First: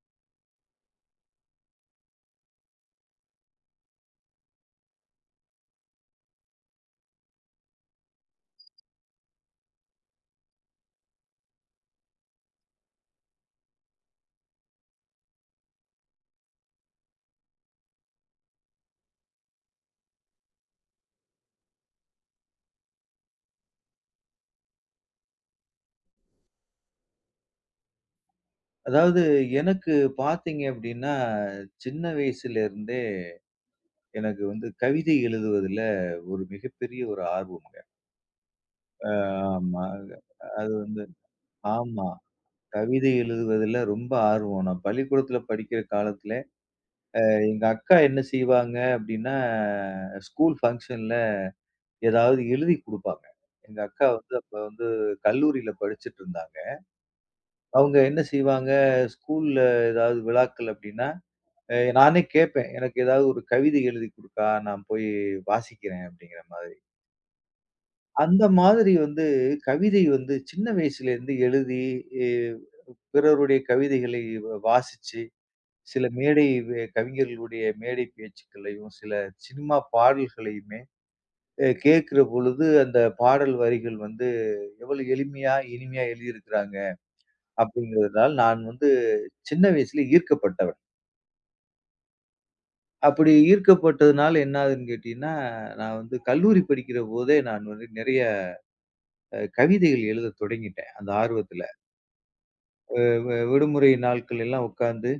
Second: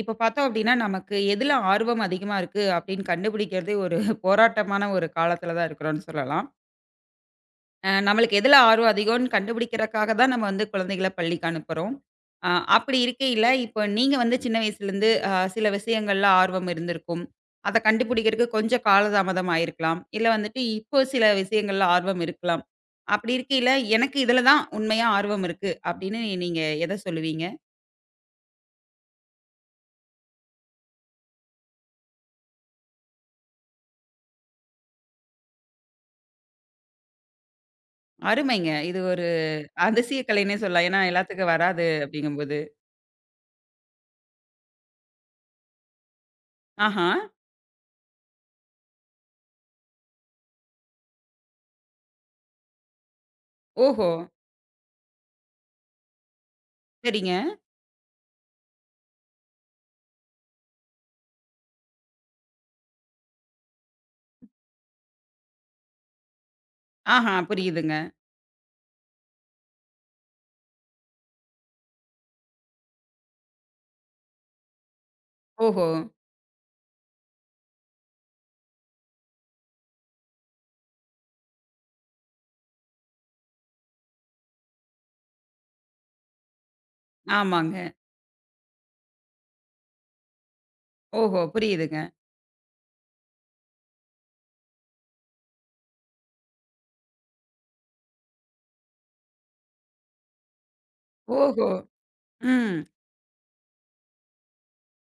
இப்ப பார்த்தோம் அப்டின்னா, நமக்கு எதுல ஆர்வம் அதிகமா இருக்கு அப்டின்னு கண்டுபிடிக்கிறதே ஒரு போராட்டமான ஒரு காலத்துல தான் இருக்கிறோம்னு சொல்லலாம். நம்மளுக்கு எதுல ஆர்வம் அதிகம்னு கண்டுபிடிக்கிறக்காக தான் நம்ம வந்து குழந்தைகள பள்ளிக்கு அனுப்புறோம். அ அப்படி இருக்கையில, இப்போ நீங்க வந்து சின்ன வயசுலேருந்து சில விஷயங்கள்ல ஆர்வம் இருந்திருக்கும். அத கண்டுபிடிக்கிறக்கு கொஞ்சம் காலதாமதம் ஆயிருக்கலாம். இல்ல வந்துட்டு இப்போ சில விஷயங்கள்ல ஆர்வம் இருக்கலாம். அப்படி இருக்கையில, எனக்கு இதுல தான் உண்மையா ஆர்வம் இருக்கு அப்படின்னு நீங்க எத சொல்லுவீங்க? அதாவது எனக்கு பார்த்தீங்க அப்டின்னா, சின்ன வயசுலேருந்தே எனக்கு வந்து கவிதை எழுதுவதில ஒரு மிகப்பெரிய ஆர்வம்ங்க. அருமைங்க. இது அ ஒரு ஆமா. அதிசய கலைன்னே அது சொல்லலாம். ஏன்னா, வந்து எல்லாத்துக்கும் வராது ஆமா. அப்படிங்கும்போது. கவிதை எழுதுவதில ரொம்ப ஆர்வம். நான் பள்ளிக்கூடத்தில படிக்கிற காலத்தில, ஆஹா! எங்க அக்கா என்ன செய்வாங்க அப்டின்னா, ஸ்கூல் ஃபங்ஷன்ல ஏதாவது எழுதி குடுப்பாங்க. எங்க அக்கா ஓஹோ! வந்து அப்ப வந்து கல்லூரியில படிச்சுட்டு இருந்தாங்க. சரிங்க. அவங்க என்ன செய்வாங்க, ஸ்கூல்ல ஏதாவது விழாக்கள் அப்டின்னா நானே கேட்பேன். எனக்கு ஏதாவது ஒரு கவிதை எழுதிக் குடுக்கா, நான் போய் வாசிக்கிறேன் அப்படிங்கிற மாதிரி. ஆஹா! புரியுதுங்க. அந்த மாதிரி வந்து கவிதை வந்து சின்ன வயசுலேருந்து எழுதி, எ பிறருடைய கவிதைகளை வாசிச்சு, ஓஹோ! சில மேடை கவிஞர்களுடைய மேடை பேச்சுக்களையும், சில சினிமா பாடல்களையுமே கேட்கிற பொழுது, அந்த பாடல் வரிகள் வந்து எவ்வளவு எளிமையா, இனிமையா எழுதியிருக்கிறாங்க ஆமாங்க. அப்படிங்கிறதுனால், நான் வந்து சின்ன வயசுல ஈர்க்கப்பட்டவன். ஓஹோ! புரியுதுங்க. அப்படி ஈர்க்கப்பட்டதுனால என்ன ஆகுதுன்னு கேட்டீங்கன்னா, நான் வந்து கல்லூரி படிக்கிற போதே நான் வந்து நிறைய கவிதைகள் எழுதத் தொடங்கிட்டேன், அந்த ஆர்வத்துல. ஓஹோ! ம். விடுமுறை நாட்கள் எல்லாம் உட்கார்ந்து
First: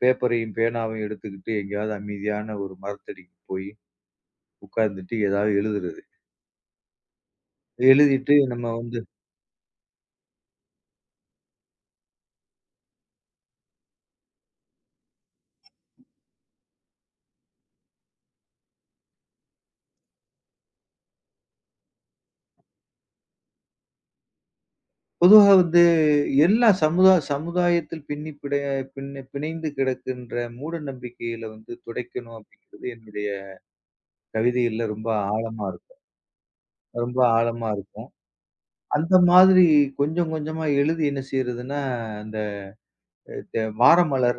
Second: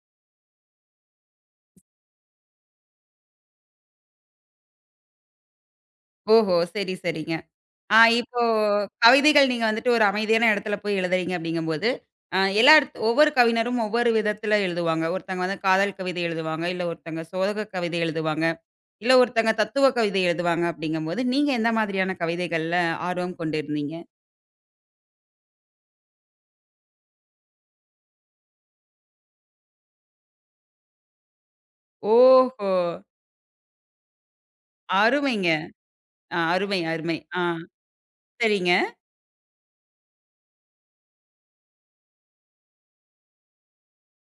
பேப்பரையும், பேனாவையும் எடுத்துக்கிட்டு எங்கேயாவது அமைதியான ஒரு மரத்தடிக்கு போய் உட்கார்ந்துட்டு ஏதாவது எழுதுறது. ஓஹோ! சரி, சரிங்க. ஆ எழுதிட்டு இப்போ நம்ம வந்து கவிதைகள் நீங்க வந்துட்டு ஒரு அமைதியான இடத்துல போய் எழுதுறீங்க அப்படிங்கும்போது, எல்லா இடத் ஒவ்வொரு கவிஞரும் ஒவ்வொரு விதத்துல எழுதுவாங்க. ஒருத்தங்க வந்து காதல் கவிதை எழுதுவாங்க, இல்ல ஒருத்தங்க சோக கவிதை எழுதுவாங்க, இல்ல ஒருத்தங்க தத்துவ கவிதை எழுதுவாங்க அப்படிங்கும்போது, நீங்க எந்த மாதிரியான கவிதைகள்ல ஆர்வம் கொண்டிருந்தீங்க? பொதுவா வந்து எல்லா சமுதாயத்தில் பின்ன பிணைந்து கிடக்கின்ற மூட நம்பிக்கைகள வந்து துடைக்கணும் ஓஹோ! அப்படிங்கிறது என்னுடைய கவிதைகள்ல ரொம்ப அருமைங்க. ஆழமா இருக்கும். ஆ, அருமை, அருமை. ரொம்ப ஆ, ஆழமா இருக்கும். சரிங்க. அந்த மாதிரி கொஞ்சம் கொஞ்சமா எழுதி என்ன செய்றதுன்னா, இந்த வாரமலர்,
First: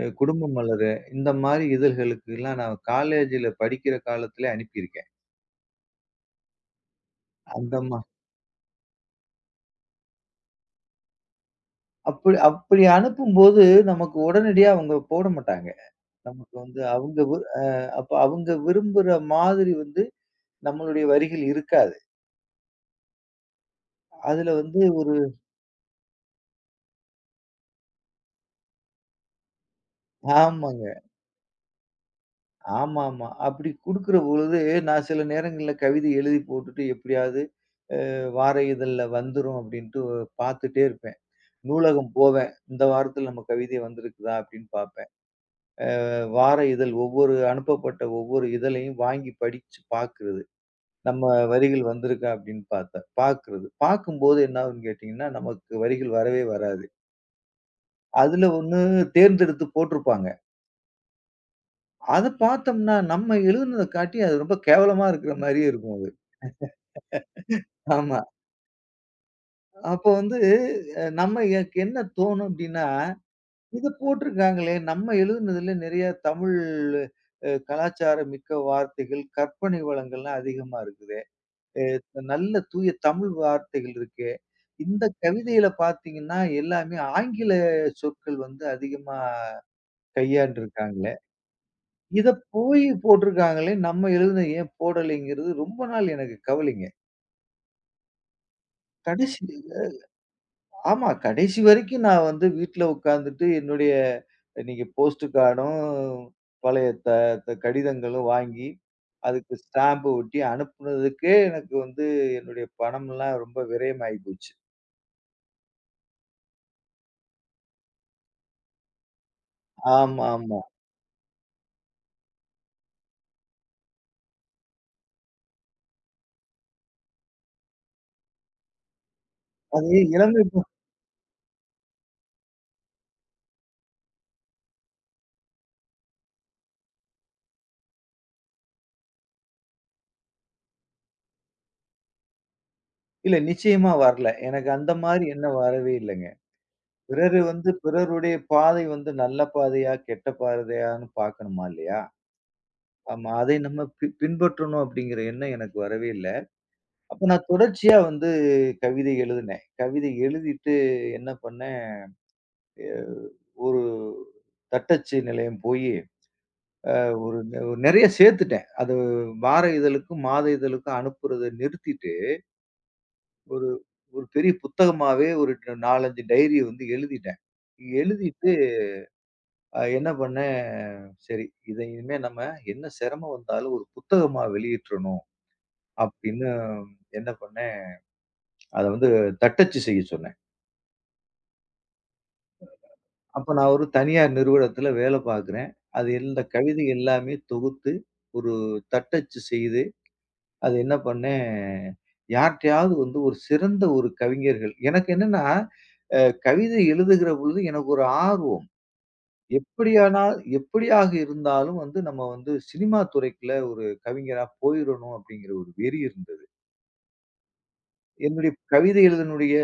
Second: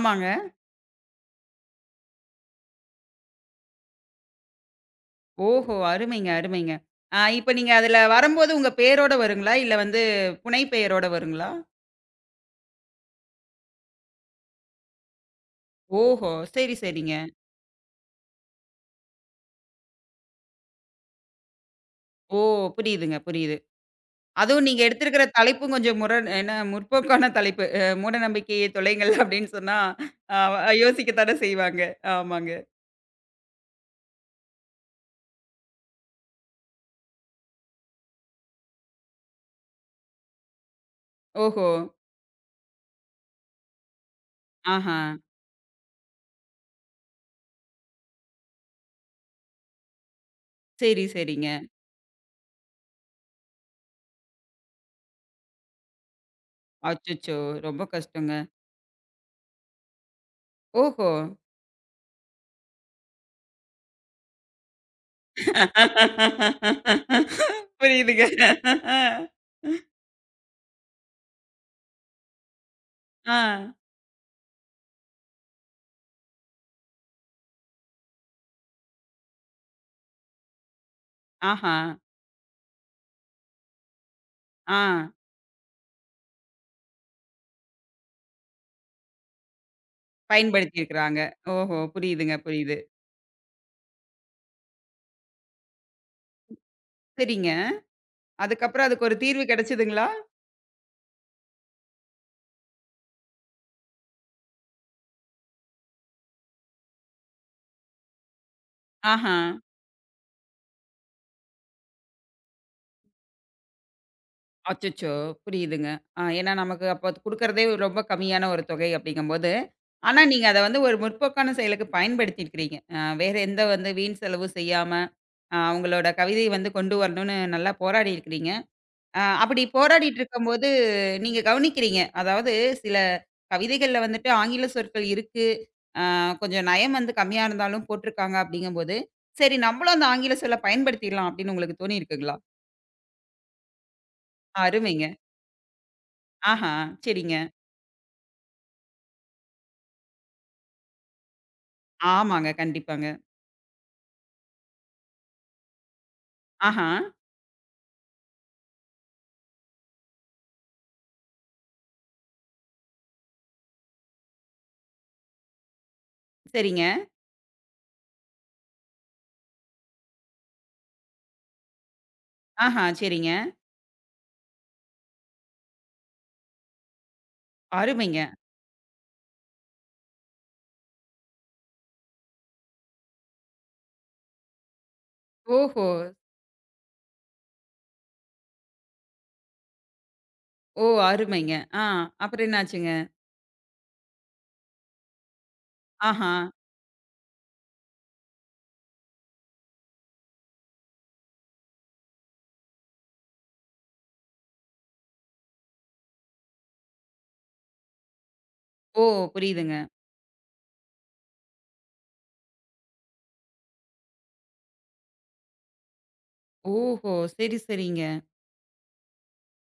குடும்ப மலரு இந்த மாரி இதழ்களுக்கெல்லாம் நான் காலேஜ்ல படிக்கிற காலத்திலே அனுப்பியிருக்கேன். ஓஹோ! அருமைங்க, அருமைங்க. ஆ, இப்ப நீங்க அந்த மா அதுல வரம்போது உங்க பேரோட வருங்களா? இல்ல வந்து புனை பெயரோட வருங்களா? அப்படி அப்படி அனுப்பும்போது நமக்கு உடனடியா அவங்க போட மாட்டாங்க. ஓஹோ! நமக்கு சரி, வந்து சரிங்க. அவங்க வு அ அப்ப அவங்க விரும்புற மாதிரி வந்து நம்மளுடைய வரிகள் இருக்காது. ஓ! புரியுதுங்க, புரியுது. அதுல அதுவும் வந்து நீங்க ஒரு எடுத்திருக்கிற தலைப்பும் கொஞ்சம் முரண் என்ன முற்போக்கான தலைப்பு. "மூட நம்பிக்கையை தொலைங்கள்" அப்படின்னு சொன்னா, ஆமாங்க. யோசிக்கத்தானே செய்வாங்க. ஆமாங்க. ஆமாமா. அப்படி குடுக்கிற பொழுது நான் சில நேரங்கள்ல கவிதை எழுதி போட்டுட்டு எப்படியாவது வார இதழ்ல வந்துரும் அப்படின்ட்டு பார்த்துட்டே இருப்பேன். ஓஹோ! நூலகம் போவேன். இந்த வாரத்தில் நம்ம கவிதை வந்திருக்குதா அப்படின்னு ஆஹா. பார்ப்பேன். வார இதழ் ஒவ்வொரு அனுப்பப்பட்ட ஒவ்வொரு இதழையும் வாங்கி படிச்சு பார்க்கிறது. சரி, நம்ம சரிங்க. வரிகள் வந்திருக்கா அப்படின்னு பார்க்கிறது. பார்க்கும்போது என்ன ஆகும்ன்னு கேட்டீங்கன்னா, நமக்கு வரிகள் வரவே வராது. அச்சச்சோ! ரொம்ப கஷ்டங்க. அதுல ஒண்ணு தேர்ந்தெடுத்து போட்டிருப்பாங்க. ஓஹோ! அத பார்த்தோம்னா நம்ம எழுதுனத காட்டி அது ரொம்ப கேவலமா இருக்கிற மாரியே இருக்கும் அது. ஆமா. புரியுதுங்க. அப்போ வந்து நம்ம எனக்கு என்ன தோணும் அப்படின்னா ஆ. இது போட்டிருக்காங்களே! நம்ம எழுதுனதுல நிறைய தமிழ் கலாச்சாரம் மிக்க வார்த்தைகள், கற்பனை வளங்கள்லாம் அதிகமா இருக்குதே. ஆஹா! நல்ல தூய தமிழ் வார்த்தைகள் இருக்கே. ஆ. இந்த கவிதையில பார்த்தீங்கன்னா, எல்லாமே ஆங்கில சொற்கள் வந்து அதிகமா கையாண்டுருக்காங்களே. பயன்படுத்தியிருக்கிறாங்க. ஓஹோ! இத புரியுதுங்க, புரியுது. போய் போட்டிருக்காங்களே! நம்ம எழுதுனத ஏன் போடலைங்கிறது ரொம்ப நாள் எனக்கு கவலைங்க. சரிங்க. அதுக்கப்புறம் அதுக்கு ஒரு கடைசி தீர்வு கிடைச்சதுங்களா? ஆமா. கடைசி வரைக்கும் நான் வந்து வீட்ல உட்கார்ந்துட்டு என்னுடைய நீங்க போஸ்ட் கார்டும், பழைய த த கடிதங்களும் வாங்கி, ஆஹா! அதுக்கு ஸ்டாம்ப் ஒட்டி அனுப்புனதுக்கே எனக்கு வந்து என்னுடைய பணம்லாம் ரொம்ப விரயமாயி போச்சு. அச்சச்சோ! புரியுதுங்க. ஆ ஏன்னா நமக்கு அப்ப குடுக்குறதே ரொம்ப கம்மியான ஒரு தொகை அப்படிங்கும்போது, ஆனா ஆமா, நீங்க அத ஆமா. வந்து ஒரு முற்போக்கான செயலுக்கு பயன்படுத்தியிருக்கிறீங்க. வேற எந்த வந்து வீண் செலவும் செய்யாம, உங்களோட கவிதை வந்து கொண்டு வரணும்னு நல்லா போராடியிருக்கிறீங்க. அப்படி அது போராடிட்டு இலங்கை ப இருக்கும்போது, நீங்க கவனிக்கிறீங்க. அதாவது சில கவிதைகள்ல வந்துட்டு ஆங்கில சொற்கள் இருக்கு. அ கொஞ்சம் நயம் வந்து கம்மியா இருந்தாலும் போட்டுருக்காங்க அப்படிங்கும்போது, சரி நம்மளும் அந்த ஆங்கில சொல்ல பயன்படுத்திடலாம் அப்படின்னு உங்களுக்கு தோணியிருக்குங்களா? இல்ல நிச்சயமா வரல. எனக்கு அந்த அருமைங்க. மாரி எண்ணம் வரவே இல்லங்க. ஆஹா, சரிங்க. பிறரு வந்து பிறருடைய பாதை வந்து நல்ல பாதையா, கெட்ட பாதையான்னு பார்க்கணுமா இல்லையா? ஆமாங்க, கண்டிப்பாங்க. ஆமா. அதை நம்ம பின்பற்றணும் அப்படிங்கிற எண்ணம் எனக்கு வரவே இல்ல. ஆஹா, அப்ப நான் தொடர்ச்சியா வந்து கவிதை எழுதினேன். கவிதை எழுதிட்டு என்ன பண்ணேன், அ ஒரு தட்டச்சு நிலையம் போயி, சரிங்க. ஒரு நெ நெறைய சேர்த்துட்டேன். அது வார இதழுக்கும், மாத இதழுக்கும் அனுப்புறத நிறுத்திட்டு, ஆஹா, சரிங்க. ஒரு ஒரு பெரிய புத்தகமாவே ஒரு 4, 5 டைரிய வந்து எழுதிட்டேன். அருமைங்க. எழுதிட்டு என்ன பண்ணேன், சரி இத இனிமே நம்ம என்ன சிரமம் வந்தாலும் ஒரு புத்தகமா வெளியிட்டுறணும், ஓஹோ! அப்படின்னு என்ன பண்ணேன், அத வந்து தட்டச்சு செய்ய சொன்னேன். ஓ! அருமைங்க. ஆ அப்புறம் என்னாச்சுங்க? அப்ப நான் ஒரு தனியார் நிறுவனத்துல வேலை பார்க்கிறேன். அது ஆஹா, இந்த கவிதை எல்லாமே தொகுத்து, ஒரு தட்டச்சு செய்து, அது என்ன பண்ணேன், யார்ட்டயாவது வந்து ஒரு சிறந்த ஒரு கவிஞர்கள் எனக்கு என்னன்னா, அ கவிதை எழுதுகிற பொழுது எனக்கு ஒரு ஆர்வம். ஓ! புரியுதுங்க. எப்படியானா எப்படியாக இருந்தாலும் வந்து நம்ம வந்து சினிமா துறைக்குள்ள ஒரு கவிஞரா போயிறணும் அப்படிங்கிற ஒரு வெறி இருந்தது. ஓஹோ! சரி, சரிங்க. என்னுடைய கவிதை எழுதினுடைய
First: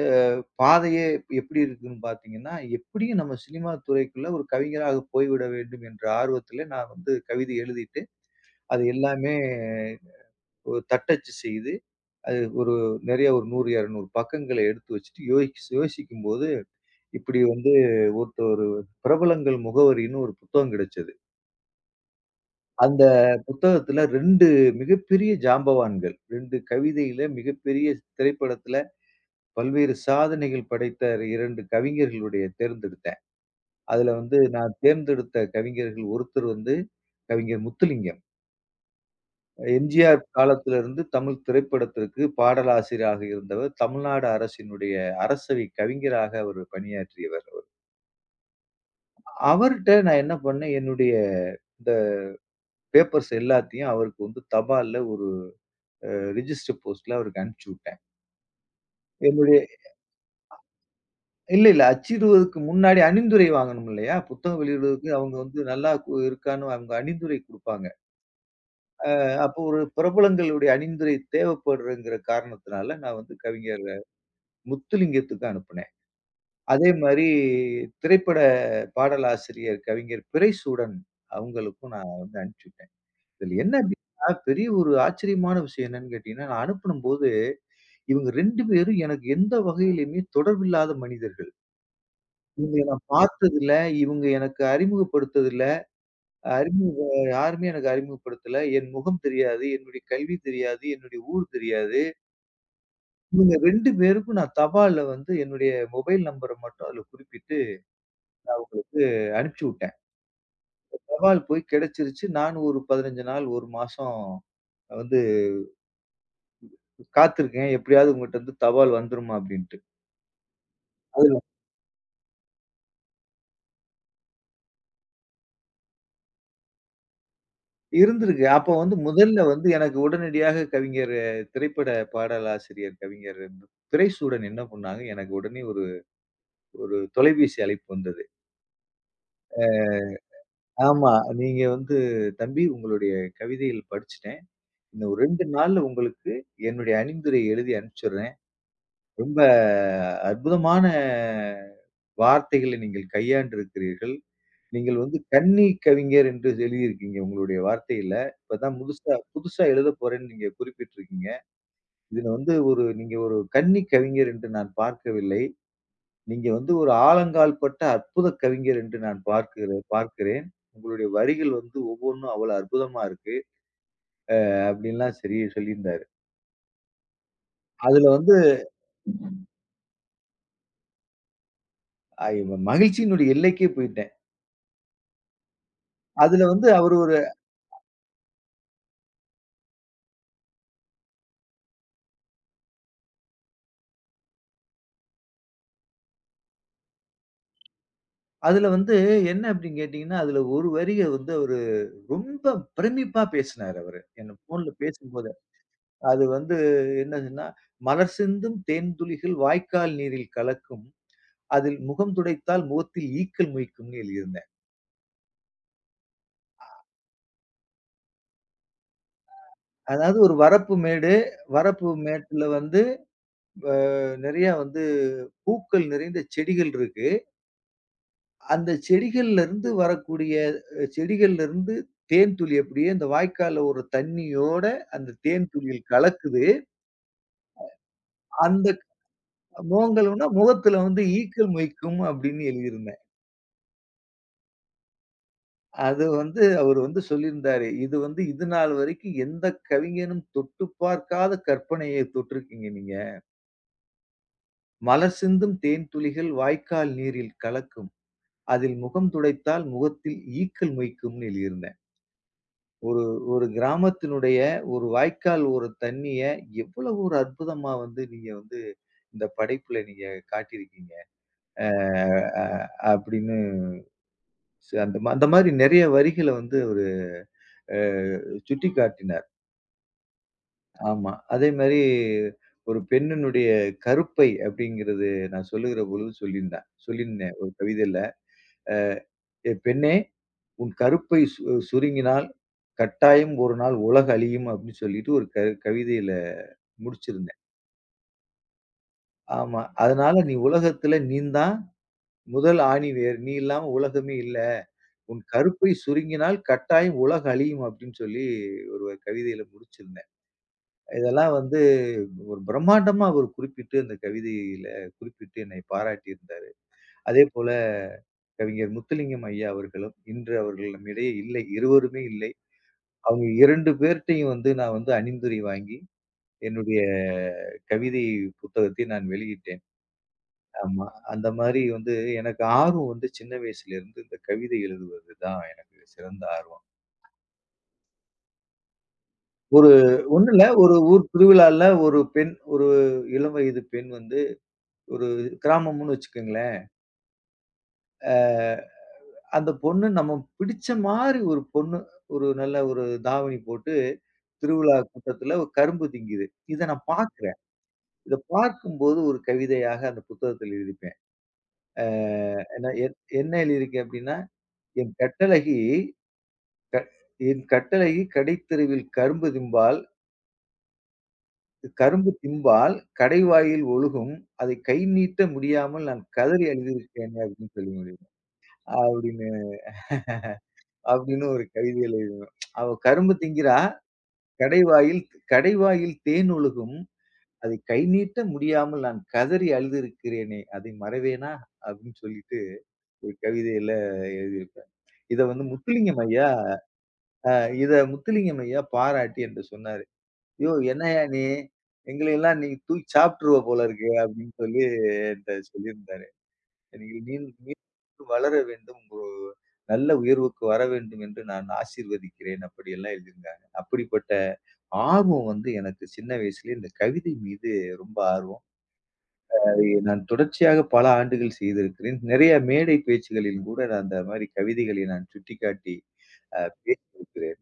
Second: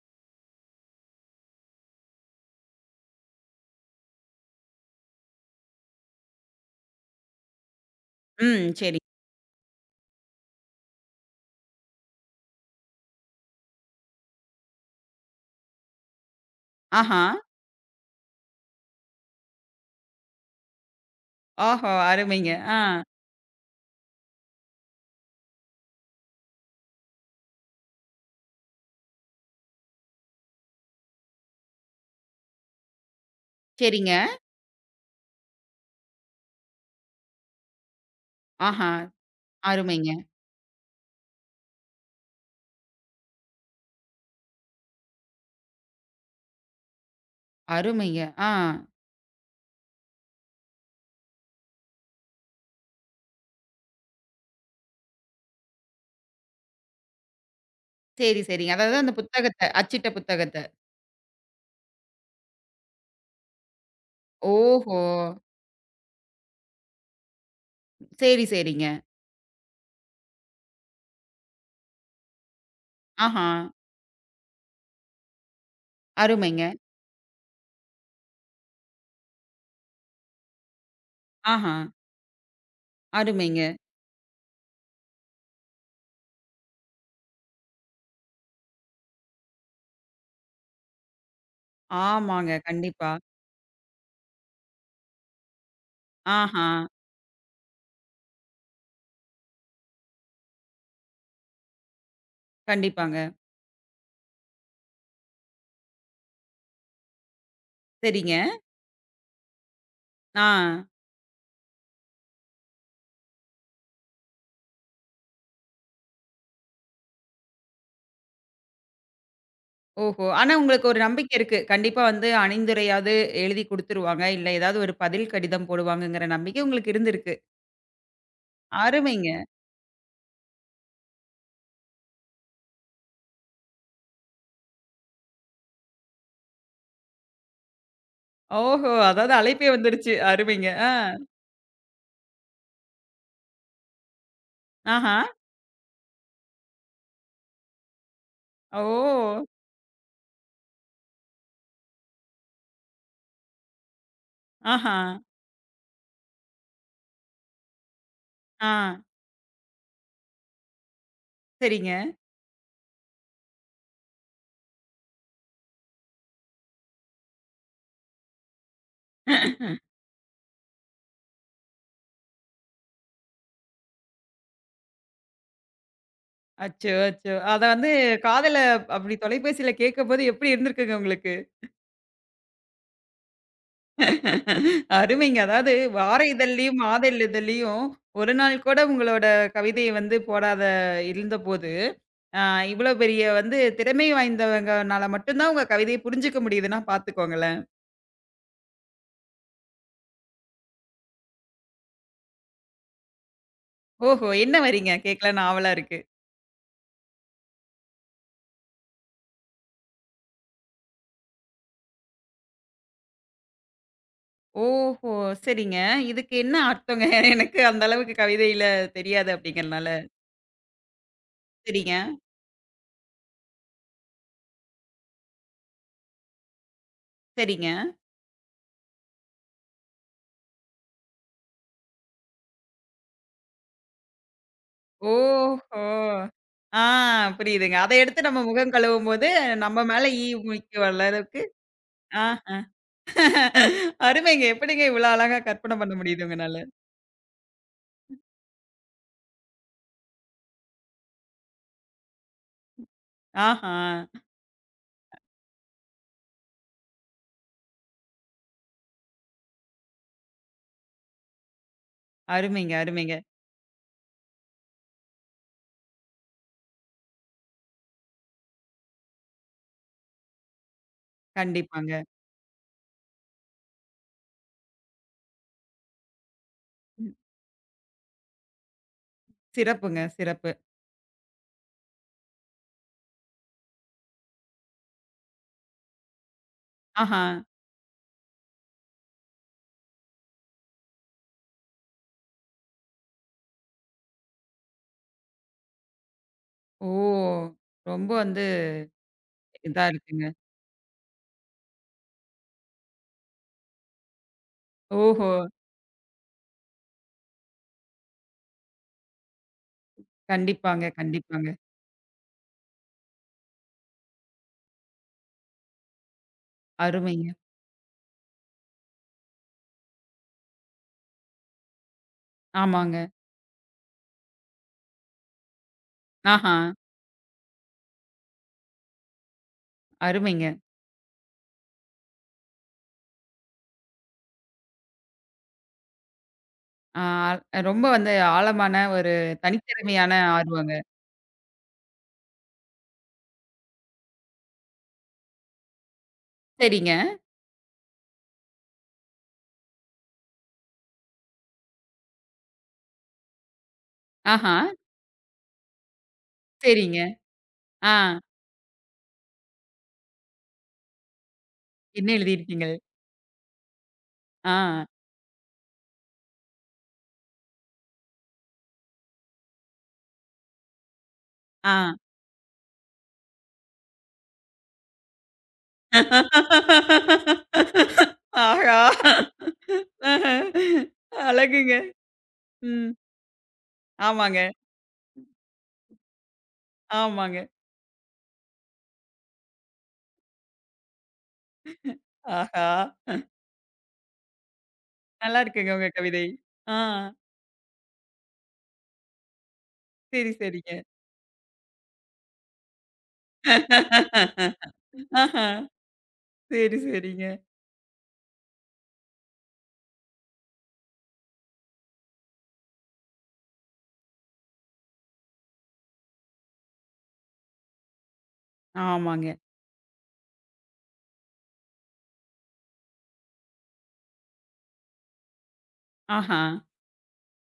பாதையே எப்படி இருக்குன்னு பார்த்தீங்கன்னா, எப்படியும் நம்ம சினிமா துறைக்குள்ள ஒரு கவிஞராக போய்விட வேண்டும் என்ற ஆர்வத்தில நான் வந்து கவிதை எழுதிட்டு, ம், அது சரி. எல்லாமே ஒரு தட்டச்சு செய்து, அது ஒரு நிறைய ஒரு 100, 200 பக்கங்கள எடுத்து வச்சுட்டு யோசிக்கும்போது, ஆஹா, இப்படி வந்து ஒரு பிரபலங்கள் முகவரின்னு ஒரு புத்தகம் கிடைச்சது. ஓஹோ! அருமைங்க. ஆ. அந்த புத்தகத்தில 2 மிகப்பெரிய ஜாம்பவான்கள், 2 கவிதையில மிகப்பெரிய திரைப்படத்தில பல்வேறு சாதனைகள் படைத்த 2 கவிஞர்களுடைய தேர்ந்தெடுத்தேன். அதுல சரிங்க. வந்து நான் தேர்ந்தெடுத்த கவிஞர்கள் ஒருத்தர் வந்து கவிஞர் முத்துலிங்கம். ஆஹா! அருமைங்க, எம்ஜிஆர் காலத்துல இருந்து தமிழ் திரைப்படத்திற்கு பாடலாசிரியராக இருந்தவர். தமிழ்நாடு அரசினுடைய அரசவை கவிஞராக அவர் பணியாற்றியவர் அவர். அருமைங்க. ஆ. அவர்ட்ட நான் என்ன பண்ணேன், என்னுடைய இந்த பேப்பர்ஸ் எல்லாத்தையும் அவருக்கு வந்து தபால்ல ஒரு அ ரிஜிஸ்டர் போஸ்ட்ல அவருக்கு அனுப்பிச்சு விட்டேன். சரி, சரிங்க. அதாவது அந்த புத்தகத்த, என்னுடைய அச்சிட்ட புத்தகத்த. இல்ல, இல்ல. அச்சிடுவதற்கு முன்னாடி அணிந்துரை வாங்கணும் இல்லையா? புத்தகம் ஓஹோ! வெளியிடுவதற்கு அவங்க வந்து நல்லா இருக்கான்னு அவங்க அணிந்துரை குடுப்பாங்க. சரி, சரிங்க. அப்போ ஒரு பிரபலங்களுடைய அணிந்துரை தேவைப்படுங்கிற காரணத்தினால, நான் வந்து ஆஹா! கவிஞர் முத்துலிங்கத்துக்கு அனுப்புனேன். அருமைங்க. அதே மாரி திரைப்பட பாடலாசிரியர் கவிஞர் பிறைசூடன் ஆஹா! அவங்களுக்கும் நான் வந்து அனுப்பிச்சுட்டேன். இதுல அருமைங்க. என்ன அப்டின்னா, பெரிய ஒரு ஆச்சரியமான விஷயம் என்னன்னு கேட்டீங்கன்னா, நான் அனுப்பனும்போது இவங்க 2 பேரும் எனக்கு எந்த வகையிலுமே தொடர்பில்லாத மனிதர்கள். ஆமாங்க. இவங்கள நான் கண்டிப்பா. பார்த்ததில்ல. இவங்க எனக்கு அறிமுகப்படுத்ததில்ல. ஆஹா! அறிமுக யாருமே எனக்கு அறிமுகப்படுத்தல. என் முகம் தெரியாது. என்னுடைய கல்வி தெரியாது. என்னுடைய ஊர் தெரியாது. கண்டிப்பாங்க. இவங்க 2 பேருக்கும் நான் தபால்ல வந்து என்னுடைய மொபைல் நம்பர மட்டும் அதுல குறிப்பிட்டு சரிங்க. அனுப்பிச்சு விட்டேன். ஆ. தபால் போய் கிடைச்சிருச்சு. நான் ஒரு 15 நாள், 1 மாசம் வந்து காத்திருக்கேன். எப்படியாவது உங்கட்ட இருந்து தபால் வந்துருமா அப்படின்ட்டு. ஓஹோ! ஆனா உங்களுக்கு ஒரு நம்பிக்கை அதுல இருக்கு. கண்டிப்பா வந்து அணிந்துரையாவது எழுதி குடுத்துருவாங்க. இல்ல ஏதாவது ஒரு பதில் கடிதம் போடுவாங்கங்கிற நம்பிக்கை உங்களுக்கு இருந்திருக்கு. இருந்திருக்கு. அப்ப வந்து அருமைங்க. முதல்ல வந்து எனக்கு உடனடியாக திரைப்பட பாடலாசிரியர் கவிஞர் துரைசூடன் என்ன பண்ணாங்க, எனக்கு உடனே ஒரு ஒரு தொலைபேசி அழைப்பு வந்தது. ஓஹோ! அதாவது அழைப்பே வந்துருச்சு. அருமைங்க. ஆ. ஆமா. நீங்க வந்து "தம்பி உங்களுடைய கவிதைகள் படிச்சுட்டேன். இன்னும் ஆஹா! ஒரு 2 நாள்ல உங்களுக்கு என்னுடைய அணிந்துரை எழுதி அனுப்பிச்சுடுறேன். ஓ! ரொம்ப அற்புதமான வார்த்தைகளை நீங்கள் கையாண்டிருக்கிறீர்கள். ஆஹா! நீங்கள் வந்து கன்னி கவிஞர் என்று எழுதியிருக்கீங்க உங்களுடைய வார்த்தையில. ஆ. இப்பதான் முதுசா புதுசா எழுதப் போறேன்னு நீங்க குறிப்பிட்டிருக்கீங்க. சரிங்க. இதுல வந்து ஒரு நீங்க ஒரு கன்னி கவிஞர் என்று நான் பார்க்கவில்லை." நீங்க வந்து ஒரு ஆழங்கால் பட்ட அற்புத கவிஞர் என்று நான் பார்க்கிறேன். உங்களுடைய வரிகள் வந்து ஒவ்வொன்னும் அவ்வளவு அற்புதமா இருக்கு. அப்படின்லாம் சரி சொல்லியிருந்தாரு. அச்சோ! அச்சோ! அத வந்து அதுல வந்து காதல அப்படி தொலைபேசியில கேட்கும்போது எப்படி இருந்திருக்குங்க உங்களுக்கு? அ மகிழ்ச்சியினுடைய எல்லைக்கே போயிட்டேன். அருமைங்க. அதாவது வார அதுல வந்து இதழ்லயும், அவரு மாத ஒரு இதழ்லயும் ஒரு நாள் கூட உங்களோட கவிதைய வந்து போடாத இருந்தபோது, அ இவ்வளோ பெரிய வந்து திறமை வாய்ந்தவங்கனால மட்டும் தான் உங்க கவிதைய புரிஞ்சுக்க முடியுதுன்னா பார்த்துக்கோங்களேன். அதுல வந்து என்ன அப்படின்னு கேட்டீங்கன்னா, அதுல ஒரு வரிய வந்து அவரு ரொம்ப பிரமிப்பா பேசினாரு அவரு. ஓஹோ! என்ன என்ன ஃபோன்ல வரிங்க? பேசும்போது. கேட்கலான்னு ஆவலா இருக்கு. அது வந்து என்னதுன்னா, "மலர் சிந்தும் தேன் துளிகள் வாய்க்கால் நீரில் கலக்கும். அதில் முகம் துடைத்தால் முகத்தில் ஈக்கள் மொய்க்கும்ன்னு" எழுதியிருந்தேன். ஓஹோ! சரிங்க. இதுக்கு என்ன அர்த்தங்க? எனக்கு அந்த அளவுக்கு கவிதையில தெரியாது அப்படிங்கிறனால. அதாவது ஒரு வரப்பு மேடு. வரப்பு சரிங்க, மேட்ல வந்து நெறையா வந்து பூக்கள் நிறைந்த செடிகள் இருக்கு. சரிங்க. அந்த செடிகள்லருந்து வரக்கூடிய செடிகள்லருந்து தேன் துளி அப்படியே அந்த வாய்க்கால்ல ஒரு தண்ணியோட அந்த தேன் ஓஹோ! துளியில் கலக்குது. ஆ புரியுதுங்க. அத எடுத்து நம்ம அந்த முகம் கழுவும்போது, நம்ம மேல ஈ மோங்கல்னா முகத்துல முக்கிய வர வந்து அளவுக்கு ஈக்கள் மொய்க்கும் அப்படின்னு ஆஹா. எழுதியிருந்தேன். அருமைங்க. எப்படிங்க இவ்வளோ அழகா கற்பனை பண்ண அது முடியுது வந்து உங்கனால? அவரு வந்து சொல்லியிருந்தாரு. இது வந்து இதுநாள் வரைக்கும் எந்த கவிஞனும் தொட்டு பார்க்காத கற்பனையை தொட்டிருக்கீங்க நீங்க. ஆஹா. மலர் சிந்தும் தேன் துளிகள் வாய்க்கால் நீரில் கலக்கும். அதில் முகம் துடைத்தால் முகத்தில் ஈக்கள் மொய்க்கும்ன்னு எழுதியிருந்தேன். அருமைங்க, ஒரு அருமைங்க. ஒரு கிராமத்தினுடைய ஒரு வாய்க்கால் ஒரு தண்ணிய எவ்வளவு ஒரு அற்புதமா வந்து நீங்க வந்து இந்த படைப்புல நீங்க காட்டியிருக்கீங்க. அ கண்டிப்பாங்க. அ அப்படின்னு அந்த மாரி நெறைய வரிகள வந்து அவரு ம். அ சுட்டிக்காட்டினார். சிறப்புங்க, சிறப்பு. ஆமா. அதேமாரி ஒரு பெண்ணினுடைய கருப்பை அப்படிங்கிறது நான் சொல்லுகிற பொழுது சொல்லியிருந்தேன் ஆஹா. சொல்லியிருந்தேன் ஒரு கவிதையில. "ஏ பெண்ணே உன் கருப்பை சுருங்கினால் கட்டாயம் ஒரு நாள் உலகு அழியும் அப்படின்னு சொல்லிட்டு ஒரு கவிதையில முடிச்சிருந்தேன். ஓ! ரொம்ப வந்து ஆமா. இதா அதனால இருக்குங்க. நீ உலகத்துல நீந்தான் முதல் ஆணிவேர். நீ இல்லாம உலகமே இல்ல. உன் ஓஹோ! கருப்பை சுருங்கினால் கட்டாயம் உலகு அழியும் அப்படின்னு சொல்லி ஒரு கவிதையில முடிச்சிருந்தேன். கண்டிப்பாங்க, இதெல்லாம் கண்டிப்பாங்க. வந்து ஒரு பிரம்மாண்டமா அவர் குறிப்பிட்டு அந்த கவிதையில குறிப்பிட்டு என்னை பாராட்டியிருந்தாரு. அருமைங்க. அதேபோல கவிஞர் முத்துலிங்கம் ஐயா அவர்களும் இன்று அவர்கள் நம்மிடையே இல்லை. இருவருமே இல்லை. ஆமாங்க. அவங்க 2 பேர்ட்டயும் வந்து நான் வந்து அணிந்துரை வாங்கி, ஆஹா. என்னுடைய கவிதை புத்தகத்தை நான் வெளியிட்டேன். அருமைங்க. ஆமா. அந்த மாரி வந்து எனக்கு ஆர்வம் வந்து சின்ன வயசுலேருந்து இந்த கவிதை எழுதுவது தான் எனக்கு சிறந்த ஆர்வம். ஆ ரொம்ப வந்து ஆழமான ஒரு ஒரு தனித்திறமையான ஒண்ணுல்ல, ஒரு ஆர்வங்க. ஊர் திருவிழால ஒரு பெண் ஒரு இளம் வயது பெண் வந்து ஒரு கிராமம்னு வச்சுக்கங்களேன். சரிங்க. அ அந்த பொண்ணு நம்ம பிடிச்ச மாரி ஒரு பொண்ணு, ஒரு நல்ல ஒரு தாவணி போட்டு ஆஹா. திருவிழா கூட்டத்துல ஒரு கரும்பு திங்குது. இத நான் சரிங்க. பாக்குறேன். ஆ. இத பார்க்கும்போது ஒரு கவிதையாக அந்த புத்தகத்தில் எழுதிப்பேன். அ என்ன என்ன எழுதியிருக்கீங்கள்? என் என்ன எழுதியிருக்கேன் அப்டின்னா, ஆ, "என் கட்டழகி கடைத்தெருவில் ஆ. கரும்பு திம்பால் கடைவாயில் ஒழுகும். அதை கை நீட்ட முடியாமல் நான் கதறி அழுதிருக்கிறேனே" அப்டின்னு சொல்லி முடிவேன். ஆஹா! அப்டின்னு ஆஹா. அப்டின்னு ஒரு அழகுங்க. கவிதையில எழுதுவேன். அவ ம். கரும்பு திங்கிறா, ஆமாங்க, கடைவாயில் கடைவாயில் தேன் ஒழுகும். ஆமாங்க. அதை கை நீட்ட முடியாமல் நான் கதறி அழுதிருக்கிறேனே அதை மறவேனா? அப்டின்னு சொல்லிட்டு ஆஹா! ஒரு கவிதையில எழுதியிருப்பேன். இத நல்லா வந்து இருக்குங்க உங்க முத்துலிங்கம் கவிதை. ஐயா ஆ. அ இத முத்துலிங்கம் ஐயா பாராட்டி என்ட்ட சொன்னாரு. சரி, "யோவ்! சரிங்க. என்னய்யா நீ? எங்களையெல்லாம் நீ தூக்கி சாப்பிட்டுருவ போல இருக்கு" அப்படின்னு சொல்லி என்ட்ட ஆஹா. சொல்லியிருந்தாரு. சரி, "நீங்கள் சரிங்க. மீண்டும் வளர வேண்டும். ஒரு நல்ல உயர்வுக்கு வர வேண்டும் என்று நான் ஆசீர்வதிக்கிறேன்" அப்படியெல்லாம் எழுதியிருந்தாங்க. அப்படிப்பட்ட ஆர்வம் வந்து எனக்கு சின்ன வயசுலயே இந்த கவிதை மீது ரொம்ப ஆர்வம். ஆமாங்க. அதை நான் தொடர்ச்சியாக பல ஆண்டுகள் செய்திருக்கிறேன். நிறைய மேடை பேச்சுகளிலும் கூட நான் அந்த மாரி கவிதைகளை நான் சுட்டிக்காட்டி அ ஆஹா. பேசியிருக்கிறேன்.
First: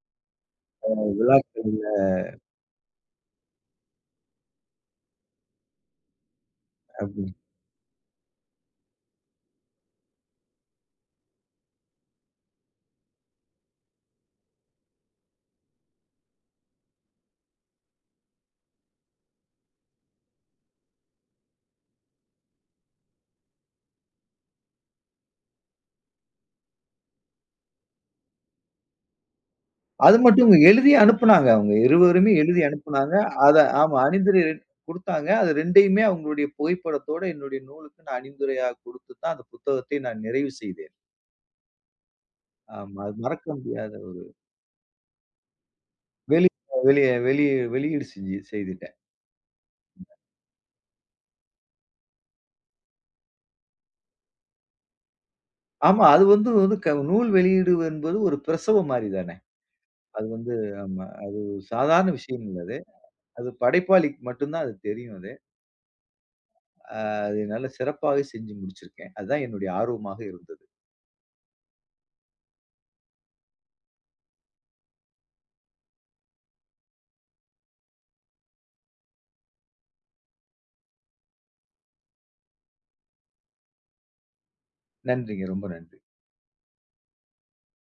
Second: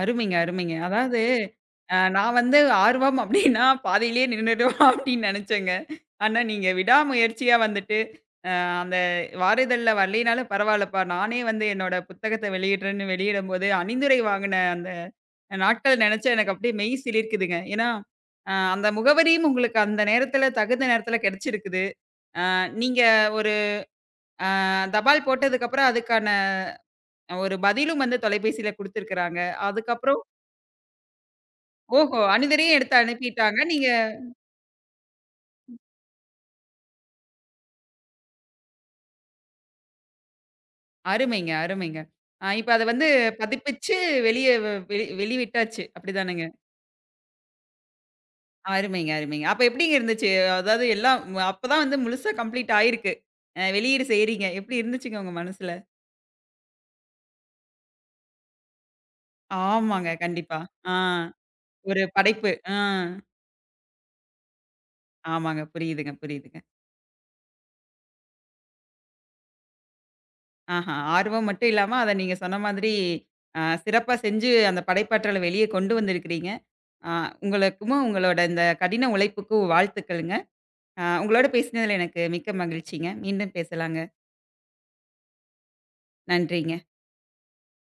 அருமைங்க, அருமைங்க. அதாவது விழாக்கள்ல நான் வந்து ஆர்வம் அப்டின்னா, பாதியிலேயே நின்னுடுவேன் அப்டின்னு நெனச்சேங்க. ஆனா நீங்க அப்படின்னு. விடாமுயற்சியா வந்துட்டு, அ அந்த வார இதழ்ல வரலைனாலும் பரவாயில்லப்பா, நானே வந்து என்னோட புத்தகத்த வெளியிடுறேன்னு வெளியிடும்போது, அணிந்துரை வாங்குன அந்த நாட்கள் நெனச்சா எனக்கு அப்டியே மெய் சிலிர்க்குதுங்க. ஏன்னா, அந்த முகவரியும் உங்களுக்கு அந்த நேரத்துல தகுந்த நேரத்துல கெடச்சிருக்குது. அ நீங்க ஒரு தபால் போட்டதுக்கப்புறம் அதுக்கான ஒரு பதிலும் வந்து தொலைபேசியில குடுத்துருக்குறாங்க. அது அதுக்கப்புறம் மட்டும் எழுதி அனுப்புனாங்க. அவங்க ஓஹோ! இருவருமே எழுதி அணிதரையும் எடுத்து அனுப்புனாங்க. அனுப்பிட்டாங்க. அத நீங்க ஆமா அணிந்துரை குடுத்தாங்க. அது 2யுமே அவங்களுடைய புகைப்படத்தோட என்னுடைய நூலுக்கு நான் அணிந்துரையா குடுத்து தான் அந்த புத்தகத்தை நான் நிறைவு செய்தேன். அருமைங்க, அருமைங்க. இப்ப அத ஆமா. வந்து அது மறக்க முடியாத பதிப்பிச்சு ஒரு வெளிய வ வெளி வெளிவிட்டாச்சு. அப்படிதானங்க? வெளி வெளி வெளி வெளியீடு செய்துட்டேன். அருமைங்க, அருமைங்க. அப்ப எப்படிங்க இருந்துச்சு? அதாவது எல்லாம் ம அப்பதான் வந்து முழுசா கம்ப்ளீட் ஆயிருக்கு. வெளியீடு செய்றீங்க. எப்படி இருந்துச்சுங்க உங்க மனசுல? ஆமா. அது வந்து வந்து நூல் வெளியீடு என்பது ஒரு பிரசவம் மாரி தானே. ஆமாங்க. அது வந்து கண்டிப்பா. ஆ ஆமா. ஒரு ஒரு சாதாரண விஷயம் படைப்பு. இல்ல அது. ஆ அது படைப்பாளிக்கு மட்டும் தான் அது தெரியும் அது. ஆமாங்க. புரியுதுங்க, புரியுதுங்க. அ அது நல்ல சிறப்பாவே செஞ்சு முடிச்சிருக்கேன். அதுதான் என்னுடைய ஆர்வமாக இருந்தது. ஆஹா. ஆர்வம் மட்டும் இல்லாம அத நீங்க சொன்ன மாதிரி சிறப்பா செஞ்சு அந்த படைப்பாற்றல வெளிய கொண்டு வந்திருக்கிறீங்க. அ உங்களுக்கும் உங்களோட இந்த கடின உழைப்புக்கும் வாழ்த்துக்கள். ஆ உங்களோட பேசினதுல எனக்கு மிக்க மகிழ்ச்சிங்க. மீண்டும் பேசலாங்க. நன்றிங்க. ரொம்ப நன்றி. நன்றிங்க.